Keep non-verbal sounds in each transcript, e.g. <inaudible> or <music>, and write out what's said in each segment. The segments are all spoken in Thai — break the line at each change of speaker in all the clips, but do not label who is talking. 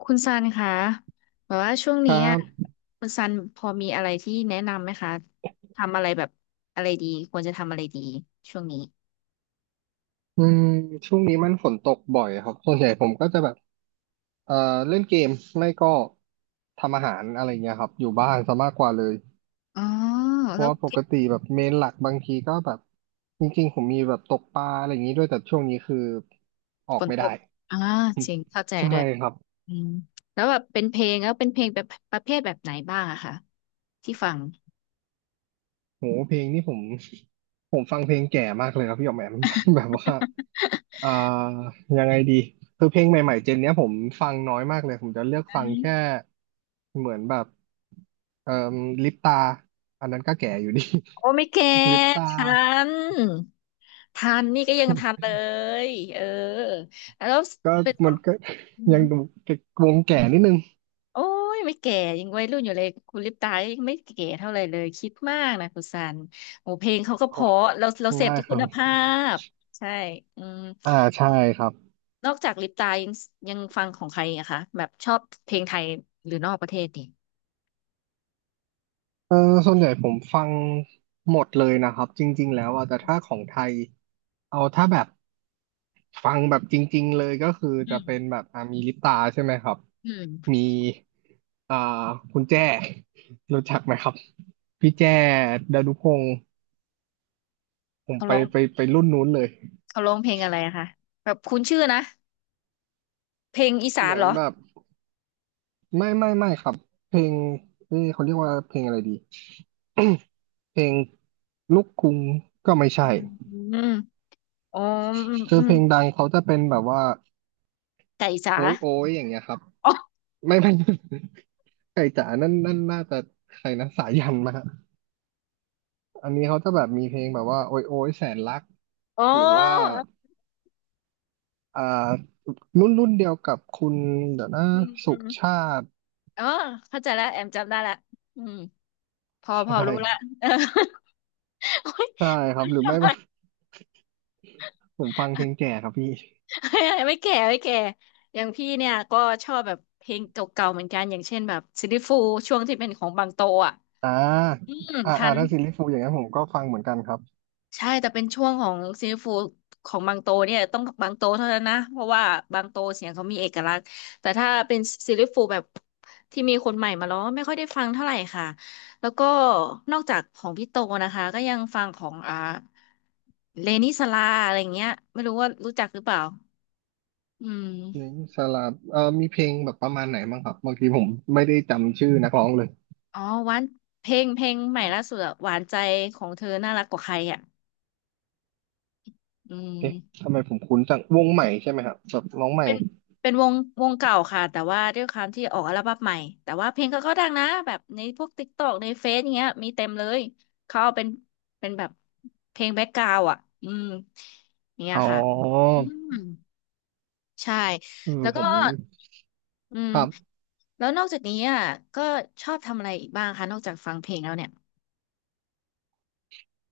คุณซันคะแบบว่าช่วง
ค
นี้
รั
อ่ะ
บ
คุณซันพอมีอะไรที่แนะนำไหมคะ ทำอะไรแบบอะไรดีควรจะทำอะไรดีช่วงนี้
อืมช่วงนี้มันฝนตกบ่อยครับ ส่วนใหญ่ผมก็จะแบบเอ่อเล่นเกมไม่ก็ทำอาหารอะไรเงี้ยครับอยู่บ้านซะมากกว่าเลย
อ๋อ
เพ
แล้
ราะ
ว
ว่าปกติแบบเมนหลักบางทีก็แบบจริงๆ ผมมีแบบตกปลาอะไรอย่างนี้ด้วยแต่ช่วงนี้คือออ
ฝ
ก
น
ไม่
ต
ได้
กอ่าจริงเข้าใจ
ใช่
ด้วย
ครับ
อืมแล้วแบบเป็นเพลงแล้วเป็นเพลงแบบประเภทแบบไหนบ้างอะคะที่ฟัง
โหเพลงนี่ผม <laughs> ผมฟังเพลงแก่มากเลยครับพี่หยอกแหมม <laughs> แบบว่าอ่ายังไงดีคือเพลงใหม่ๆเจนเนี้ยผมฟังน้อยมากเลยผมจะเลือก
อื
ฟัง
ม
แค่
<laughs>
เหมือนแบบเอ่อลิปตาอันนั้นก็แก่อยู่ดี
โอ้ไม่แก่
<laughs> ลิป
ต
ตา
ทันทันนี่ก็ยังทันเล
<laughs>
ยเออแล้ว
ก็
เป็น
มันก็
อืม
ยังดูวงแก่นิดนึง
โอ้ยไม่แก่ยังวัยรุ่นอยู่เลยคุณลิปตายังไม่แก่เท่าไหร่เลยคิดมากนะคุณซันโอ้เพลงเขาก็
<laughs>
เพ
โอ้
ราะเราเสพ
ได้
ที่
ค
คุ
รั
ณ
บ
ภาพใช่อืม
อ่าใช่ครับ
นอกจากลิปตายังฟังของใครอะคะแบบชอบเพลงไทยหรือนอกประเทศดี
เออส่วนใหญ่ผมฟังหมดเลยนะครับจริงๆแล้วอ่ะแต่ถ้าของไทยเอาถ้าแบบ ฟังแบบจริงๆเลยก็คือ
อื
จะ
ม
เป็นแบบอ่ะมีลิปตาใช่ไหมครับ
อืม
มีอ่าคุณแจ้ <laughs> รู้จักไหมครับพี่แจ้ดานุพงศ์ผม
เขา
ไป
ร้อง
ไปไปรุ่นนู้นเลย
เขาร้องเพลงอะไรอะคะแบบคุ้นชื่อนะเพลงอีสา
เห
น
มือ
เหร
น
อ
แบบไม่ครับเพลงเอ้ยเขาเรียกว่าเพลงอะไรดี <coughs> เพลงลูกกรุงก็ไม่ใช่
อืมอืมมอ๋ออืม
คื
อื
อเพ
ม
ลงดังเขาจะเป็นแบบว่า
ไก่จ๋า
โอ้ยโอ้ยอย่างเงี้ยครับ
อ๋อ
ไม่ <laughs> ไก่จ๋านั่นน่าจะใครนะสายันมา อันนี้เขาจะแบบมีเพลงแบบว่าโอยโอยแสนรัก
อ๋อ
หรือว่าอ่ารุ่นเดียวกับคุณเดี๋ยวนะ
อืมอื
สุ
ม
ชาติ
อ๋อเข้าใจแล้วแอมจำได้ละอืม พอพอ
ใช่
รู้ละ <laughs> เออโอ๊ย
ใช่ครับหรือไม่ <laughs> ผมฟังเพลงแก่ครับพี่
<laughs> ไม่แก่ไม่แก่อย่างพี่เนี่ยก็ชอบแบบเพลงเก่าๆเหมือนกัน อย่างเช่นแบบซิลลี่ฟูลส์ช่วงที่เป็นของบางโตอ่ะ
อ่า
อืม
อ่า
ทั
อ่า
น
ถ้าซิรีส์ฟูอย่างนั้นผมก็ฟังเหมือนกันครับ
ใช่แต่เป็นช่วงของซิลลี่ฟูลของบางโตเนี่ยต้องบางโตเท่านั้นนะเพราะว่าบางโตเสียงเขามีเอกลักษณ์แต่ถ้าเป็นซีรลี่ฟูลแบบที่มีคนใหม่มาร้องไม่ค่อยได้ฟังเท่าไหร่ค่ะแล้วก็นอกจากของพี่โตนะคะก็ยังฟังของเลนิสลาอะไรอย่างเงี้ยไม่รู้ว่ารู้จักหรือเปล่า อื
เพลง
ม
สลับมีเพลงแบบประมาณไหนบ้างครับบางทีผมไม่ได้จำชื่อนักร้องเลย
อ๋อหวานเพลงใหม่ล่าสุดอะหวานใจของเธอน่ารักกว่าใครอ่ะอื
เอ๊ะ
ม
ทำไมผมคุ้นจังวงใหม่ใช่ไหมครับแบบน้องใหม่
เป็นเป็นวงวงเก่าค่ะแต่ว่าด้วยความที่ออกอัลบั้มใหม่แต่ว่าเพลงเขาก็ดังนะแบบในพวกติ๊กตอกในเฟซอย่างเงี้ยมีเต็มเลยเขาเอาเป็นเป็นแบบเพลงแบ็กกราวด์อ่ะอืมอย่างเนี้
อ๋
ย
อ
ค่ะ อืมใช่
เออ
แล้ว
ผ
ก็
ม
อืม
ครับ
แล้วนอกจากนี้อ่ะก็ชอบทำอะไรอีกบ้างคะนอกจากฟังเพลงแล้วเนี่ย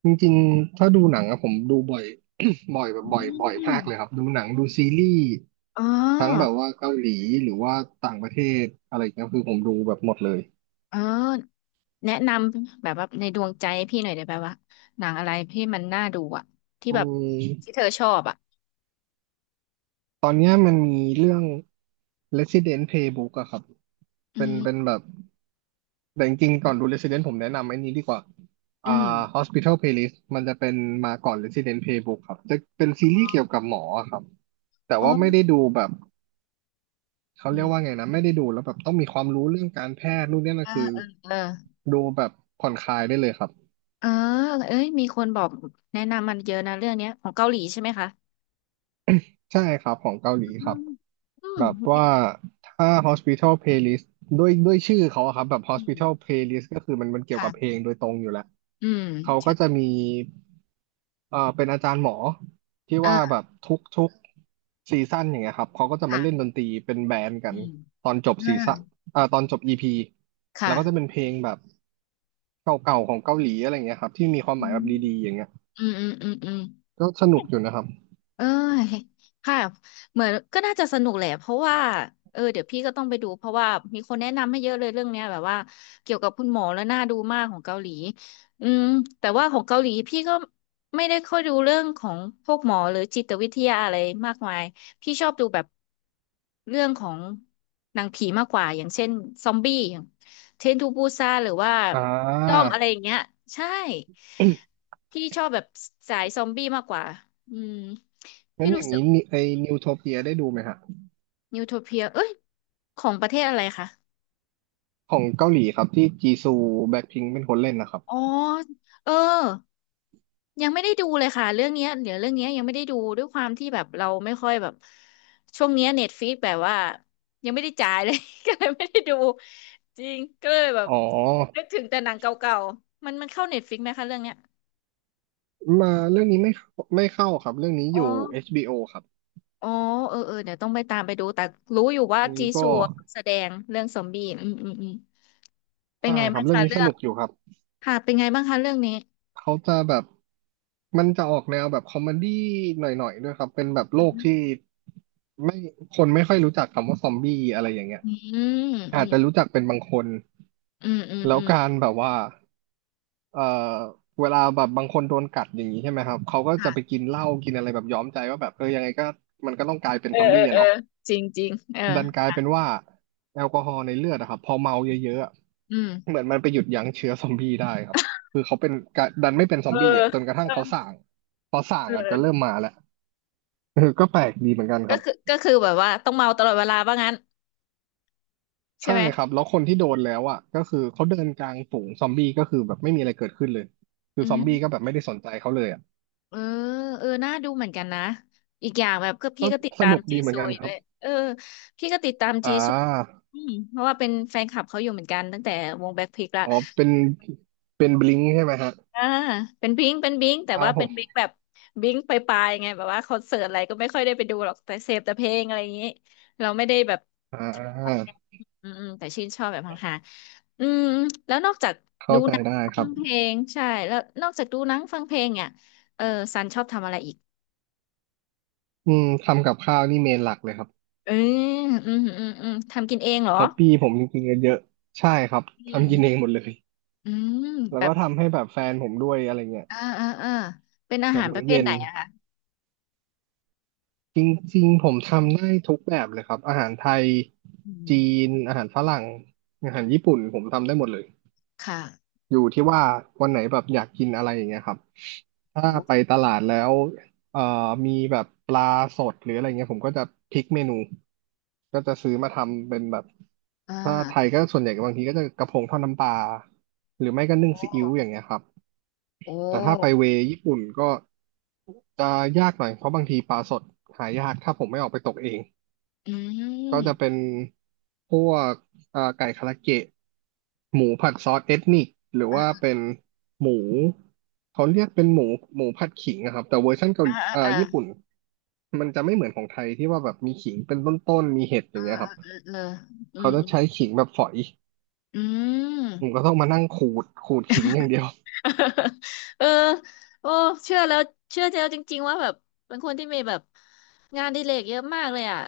จริงๆถ้าดูหนังอะผมดูบ่อย <coughs> บ่อยแบบ
อื
บ่อยมากเลยครั
ม
บดูหนังดูซีรีส์
อ๋อ
ทั้งแบบว่าเกาหลีหรือว่าต่างประเทศอะไรเงี้ยคือผมดูแบบหมดเลย
เออแนะนำแบบว่าในดวงใจพี่หน่อยได้ไหมว่าหนังอะไรที่มันน่าดูอ่ะที่
อื
แบบที่
ม
เธอชอบอ่ะ
ตอนเนี้ยมันมีเรื่อง Resident Playbook อะครับ
อื
เป็น
ม
แบบแต่จริงๆก่อนดู Resident ผมแนะนำไอ้นี้ดีกว่า
อื
อ่า
ม
Hospital Playlist มันจะเป็นมาก่อน Resident Playbook ครับจะเป็นซีรีส์เกี่ยวกับหมอครับแต่
โอ้
ว่าไม่ได้ดูแบบ เขาเรียกว่า
ย
ไงนะไม่ได้ดูแล้วแบบต้องมีความรู้เรื่องการแพทย์นู่นนี่
เอ
นั่น
อ
คือ
เออเออ
ดูแบบผ่อนคลายได้เลยครับ
เออเอ้ยมีคนบอกแนะนำมันเยอะนะเรื่องเนี้ยของเกาหลีใช่ไหมคะ
ใช่ครับของเกาหลี
อื
ครับ
มอืม
แบบว่าถ้า Hospital Playlist ด้วยชื่อเขาอะครับแบบ
อืม
Hospital Playlist ก็คือมันเกี่ยวกับเพ
ค่ะ
ลงโดยตรงอยู่แล้ว
อืม
เขาก็
ใช่
จะมีเป็นอาจารย์หมอที่
อ่า
ว่าแบบทุกซีซั่นอย่างเงี้ยครับเขาก็จะมาเล่นด
ค่ะ
นตรีเป็นแบนด์กั
อื
น
ม
ตอนจบซีซั่น
อ่า
อ่าตอนจบ EP
ค่ะ
แล้วก็จะเป็นเพลงแบบเก่าๆของเกาหลีอะไรอย่างเงี้ยครับที่มีความ
อื
หมายแบ
ม
บดีๆอย่างเงี้ย
อืมอืมอืมอืม
ก็สนุกอยู่นะครับ
เอ้ยค่ะเหมือนก็น่าจะสนุกแหละเพราะว่าเออเดี๋ยวพี่ก็ต้องไปดูเพราะว่ามีคนแนะนำให้เยอะเลยเรื่องเนี้ยแบบว่าเกี่ยวกับคุณหมอแล้วน่าดูมากของเกาหลีอืมแต่ว่าของเกาหลีพี่ก็ไม่ได้ค่อยดูเรื่องของพวกหมอหรือจิตวิทยาอะไรมากมายพี่ชอบดูแบบเรื่องของหนังผีมากกว่าอย่างเช่นซอมบี้อย่างเทรนทูบูซานหรือว่า
อ่
ด้อม
า
อะไรอย่างเงี้ยใช่ พี่ชอบแบบสายซอมบี้มากกว่าอืม
งั้
พี่
นอ
รู้
ย่าง
สึก
นี้นิไอ้นิวโทเปียได้ดูไหมฮะ
นิวโทเปียเอ้ยของประเทศอะไรคะ
ของเกาหลีครับที่จีซูแบ็คพิงค์เป็นคนเล่นนะครับ
อ๋อเออยังไม่ได้ดูเลยค่ะเรื่องเนี้ยเดี๋ยวเรื่องเนี้ยยังไม่ได้ดูด้วยความที่แบบเราไม่ค่อยแบบช่วงเนี้ยเน็ตฟ i ิกแบบว่ายังไม่ได้จ่ายเลย <laughs> ก็เลยไม่ได้ดูจริงก็เลยแบบ
อ๋อ
นึกถึงแต่หนังเก่าๆมันมันเข้าเน็ตฟ i ิกไหมคะเรื่องเนี้ย
มาเรื่องนี้ไม่เข้าไม่เข้าครับเรื่องนี้
อ๋
อ
อ
ยู่ HBO ครับ
อ๋อเออเออเดี๋ยวต้องไปตามไปดูแต่รู้อยู่ว่า
อัน
จี
นี้
ซั
ก็
วแสดงเรื่องซอมบี้อืมอืมอืม เป็น
ใช่
ไง
ครั
บ้า
บ
ง
เรื่อง
คะ
นี้
เรื่
ส
อง
นุกอยู่ครับ
ค่ะเป็นไงบ้างคะเรื่องนี้
เขาจะแบบมันจะออกแนวแบบคอมเมดี้หน่อยๆด้วยครับเป็นแบบโล
อื
กที่
ม
ไม่คนไม่ค่อยรู้จักคำว่าซอมบี้อะไรอย่างเงี้ย
อื
อาจจะ
ม
รู้จักเป็นบางคน
อืมอืม
แล้
อื
ว
ม
การแบบว่า เอ่อเวลาแบบบางคนโดนกัดอย่างนี้ใช่ไหมครับ เขาก็จะไป
ค่ะ
กินเหล้ากินอะไรแบบย้อมใจว่าแบบเออยังไงก็มันก็ต้องกลายเป็น
เออ
ซอม
เอ
บี้
อ
อะ
เออ
เนาะ
จริงจริงเออ
ดันกลายเป็น
ค่ะ
ว่าแอลกอฮอล์ในเลือดอะครับพอเมาเยอะๆอะ
อืม
เหมือนมันไปหยุดยั้งเชื้อซอมบี้ได้ครับคือเขาเป็นกะดันไม่เป็นซ
เอ
อม
อ
บี้อ่ะจนกระทั่
เอ
ง
อ
เขาส่างพอส่าง
เอ
อาจจะเริ่ม
อ
มาแล้ว <laughs> เออก็แปลกดีเหมือนกันค
ก็
รับ
คือก็คือแบบว่าต้องเมาตลอดเวลาว่างั้นใช่
ใช่
ไหม
ครับแล้วคนที่โดนแล้วอ่ะก็คือเขาเดินกลางฝูงซอมบี้ก็คือแบบไม่มีอะไรเกิดขึ้นเลยคือ
อื
ซอมบี้ก็แบ
ม
บไม่ได้สนใจเขาเลยอ่ะ
เออเออน่าดูเหมือนกันนะอีกอย่างแบบก็พี่
ก็
ก็ติด
ส
ตาม
นุก
จี
ดีเหมือ
ซู
นกัน
ย
ค
ด้
รั
ว
บ
ยเออพี่ก็ติดตาม
อ่
จีซู
า
อืมเพราะว่าเป็นแฟนคลับเขาอยู่เหมือนกันตั้งแต่วงแบ็คพิงค์ละ
อ๋อเป็นบลิงใช่ไหมฮะ
อ่าเป็นบิงเป็นบิงแต่
อ้า
ว่า
วผ
เป็น
ม
บิงแบบบิงไปปลายๆไงแบบว่าคอนเสิร์ตอะไรก็ไม่ค่อยได้ไปดูหรอกแต่เสพแต่เพลงอะไรอย่างนี้เราไม่ได้แบบ
อ่า
อืมอืมแต่ชื่นชอบแบบห่างๆอืมแล้วนอกจาก
เข้า
ดู
ใจ
หนัง
ได้ค
ฟั
รั
ง
บ
เพลงใช่แล้วนอกจากดูหนังฟังเพลงเนี่ยเออซันชอบทำอะไรอีก
อืมทำกับข้าวนี่เมนหลักเลยครับ
เอออืมอืมอืมทำกินเองเหรอ
ฮอปปี้ผมจริงๆเยอะๆใช่ครับ
อืม
ทำกินเองหมดเลย
อืม
แล้ว
แบ
ก็
บ
ทำให้แบบแฟนผมด้วยอะไรเงี้ย
อ่าอ่าอ่าเป็นอา
แบ
หา
บ
รป
มื้
ระ
อ
เภท
เย็
ไห
น
นอะคะ
จริงๆผมทำได้ทุกแบบเลยครับ อาหารไทย
อื
จี
ม
น อาหารฝรั่ง อาหารญี่ปุ่นผมทำได้หมดเลย
ค่ะ
อยู่ที่ว่าวันไหนแบบอยากกินอะไรอย่างเงี้ยครับถ้า
โอ
ไป
้
ตลาดแล้วเอ่อมีแบบปลาสดหรืออะไรเงี้ยผมก็จะพลิกเมนูก็จะซื้อมาทำเป็นแบบ
อ่
ถ้าไทย
า
ก็ส่วนใหญ่บางทีก็จะกระพงทอดน้ำปลาหรือไม่ก็นึ่ง
โอ้
ซีอิ๊วอย่างเงี้ยครับ
โอ
แต่ถ้าไป
้
เวย์ญี่ปุ่นก็จะยากหน่อยเพราะบางทีปลาสดหายากถ้าผมไม่ออกไปตกเอง
อื
ก็จะ
ม
เป็นพวกไก่คาราเกะหมูผัดซอสเอทนิคหรือว่า
เอ
เป็นหมูเขาเรียกเป็นหมูผัดขิงนะครับแต่เวอร์ชันเกาห
อา
ลี
อ่าอ่า
ญี่ปุ่นมันจะไม่เหมือนของไทยที่ว่าแบบมีขิงเป็นต้นๆมีเห็ดอ
อ่า
ย่างเงี้ย
อ
ค
อ
รับ
เอออื
เขา
ม
จะใช้ขิงแบบฝอย
อืม
ผมก็ต้องมานั่งขูดขิงอย่างเดียว
<laughs> เออโอ้เชื่อแล้วเชื่อแล้วจริงๆว่าแบบเป็นคนที่มีแบบงานอดิเรกเยอะมากเลยอ่ะ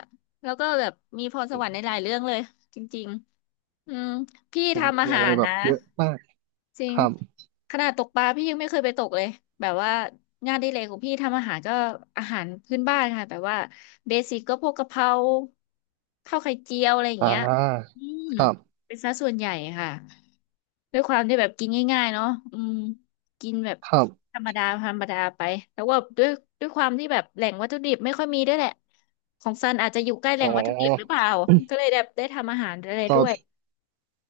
แล้วก็แบบมีพรสวรรค์ในหลายเรื่องเลยจริงๆอืมพี่
ผม
ทำอา
มีอะ
หา
ไร
ร
แบบ
นะ
เยอะมาก
จริ
ค
ง
รับ
ขนาดตกปลาพี่ยังไม่เคยไปตกเลยแบบว่างานอดิเรกของพี่ทำอาหารก็อาหารพื้นบ้านค่ะแบบว่าเบสิกก็พวกกะเพราข้าวไข่เจียวอะไรอย่าง
อ่
เงี้ย
า
อืมเป็นซะส่วนใหญ่ค่ะด้วยความที่แบบกินง่ายๆเนาะอืมกินแบบ
ครับ
ธรรมดาธรรมดาไปแต่ว่าด้วยความที่แบบแหล่งวัตถุดิบไม่ค่อยมีด้วยแหละของซันอาจจะอยู่ใกล้แหล่
อ๋
งวัตถุดิบหรือ
อ
เปล่าก็เลยแบบได้ทำอาหารอะไร
ก็
ด้วย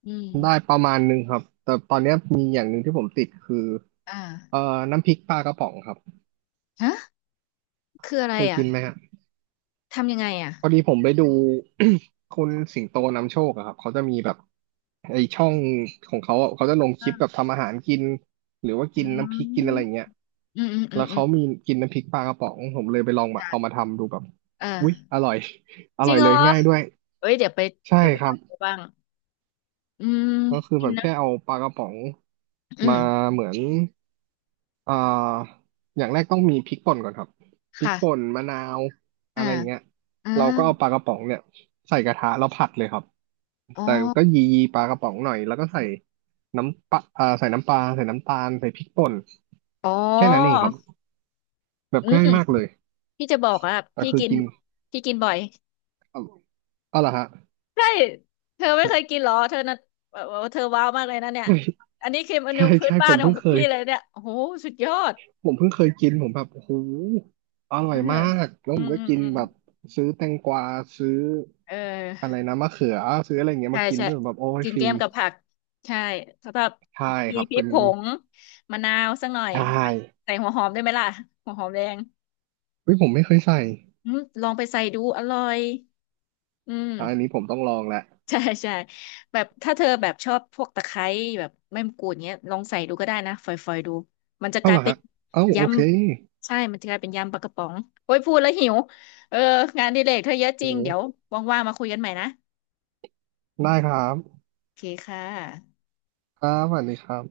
อืม
ได้ประมาณหนึ่งครับแต่ตอนเนี้ยมีอย่างหนึ่งที่ผมติดคือ
อ่า
น้ำพริกปลากระป๋องครับ
ฮะคืออะไร
เคย
อ่ะ
กินไหมฮะ
ทำยังไงอ่ะ
พอดีผมไปดู <coughs> คุณสิงโตนำโชคอะครับเขาจะมีแบบไอช่องของเขาอะเขาจะลงคลิป
อ
แบบทำอาหารกินหรือว่า
อื
กิน
ม
น้ำพริกกินอะไรอย่างเงี้ย
อืมอืมอื
แล้
ม
ว
อื
เขา
ม
มีกินน้ำพริกปลากระป๋องผมเลยไปลองมาเอามา
ค่ะ
ทำดูแบบ
เออ
อุ๊ยอร่อย <laughs> อ
จริ
ร่อ
ง
ย
เหร
เล
อ
ยง่ายด้วย
เอ้ยเดี๋ยวไป
ใช่
เดี๋ยวไป
ค
ล
รั
อ
บ
งดูบ้างอืม
ก็คือ
กิ
แบ
น
บ
นะ
แค่เอาปลากระป๋อง
อื
มา
ม
เหมือน เอ่ออย่างแรกต้องมีพริกป่นก่อนครับพริกป่
ค่ะ
นมะนาวอะ
อ่า
ไรเงี้ย
อ่า
เราก็เอาปลากระป๋องเนี่ยใส่กระทะแล้วผัดเลยครับ
อ๋อ
แต่ก็ยีปลากระป๋องหน่อยแล้วก็ใส่น้ำปลาเอ่าใส่น้ำปลาใส่น้ำตาลใส่พริกป่น
อ๋อ
แค่นั้นเองครับแบบ
อื
ง่า
ม
ยมากเลย
พี่จะบอกอ่ะ
แต่
พี่
คือ
กิน
กิน
พี่กินบ่อย
เอาเอาเหรอฮะ
ใช่ เธอไม่เคยกินเหรอ เธอน่ะเออเธอว้าวมากเลยนะเนี่ย อันนี้คือเม
<laughs> ใช่
นู
ใช่
พื้น
ใช่ผ
บ้าน
ม
ขอ
เพิ่
ง
งเค
พี่
ย
เลยเนี่ยโอ้โหสุดยอด
ผมเพิ่งเคยกินผมแบบโอ้โหอ
เอ
ร่อ
อ
ยมากแล้ว
อื
ผม
ม
ก็
อืม
กิน
อืม
แบบซื้อแตงกวาซื้อ
เออ
อะไรนะมะเขือซื้ออะไรอย่างเงี้ย
ใช่
มากิน
ใช่
ด้วยแบบโอ้ย
กิน
ฟิ
แกล้
น
มกับผักใช่แล้วก็
ใช่
มี
ครับ
พริ
เป็
ก
น
ผงมะนาวสักหน่อย
ใช่
ใส่หัวหอมได้ไหมล่ะหัวหอมแดง
เฮ้ยผมไม่เคยใส่
อืมลองไปใส่ดูอร่อยอืม
อะอันนี้ผมต้องลองแหละ
ใช่ใช่แบบถ้าเธอแบบชอบพวกตะไคร้แบบใบมะกรูดเงี้ยลองใส่ดูก็ได้นะฝอยๆดูมันจะก
เอ้า
ลา
เห
ย
รอ
เป็น
ฮะเอ้า
ย
โอเค
ำใช่มันจะกลายเป็นยำปลากระป๋องโอ้ยพูดแล้วหิวเอองานอดิเรกเธอเยอะจริ
โอ้
งเดี๋ยวว่างๆมาคุยกันใหม่นะ
ได้ครับ
โอเคค่ะ
ครับสวัสดีครับ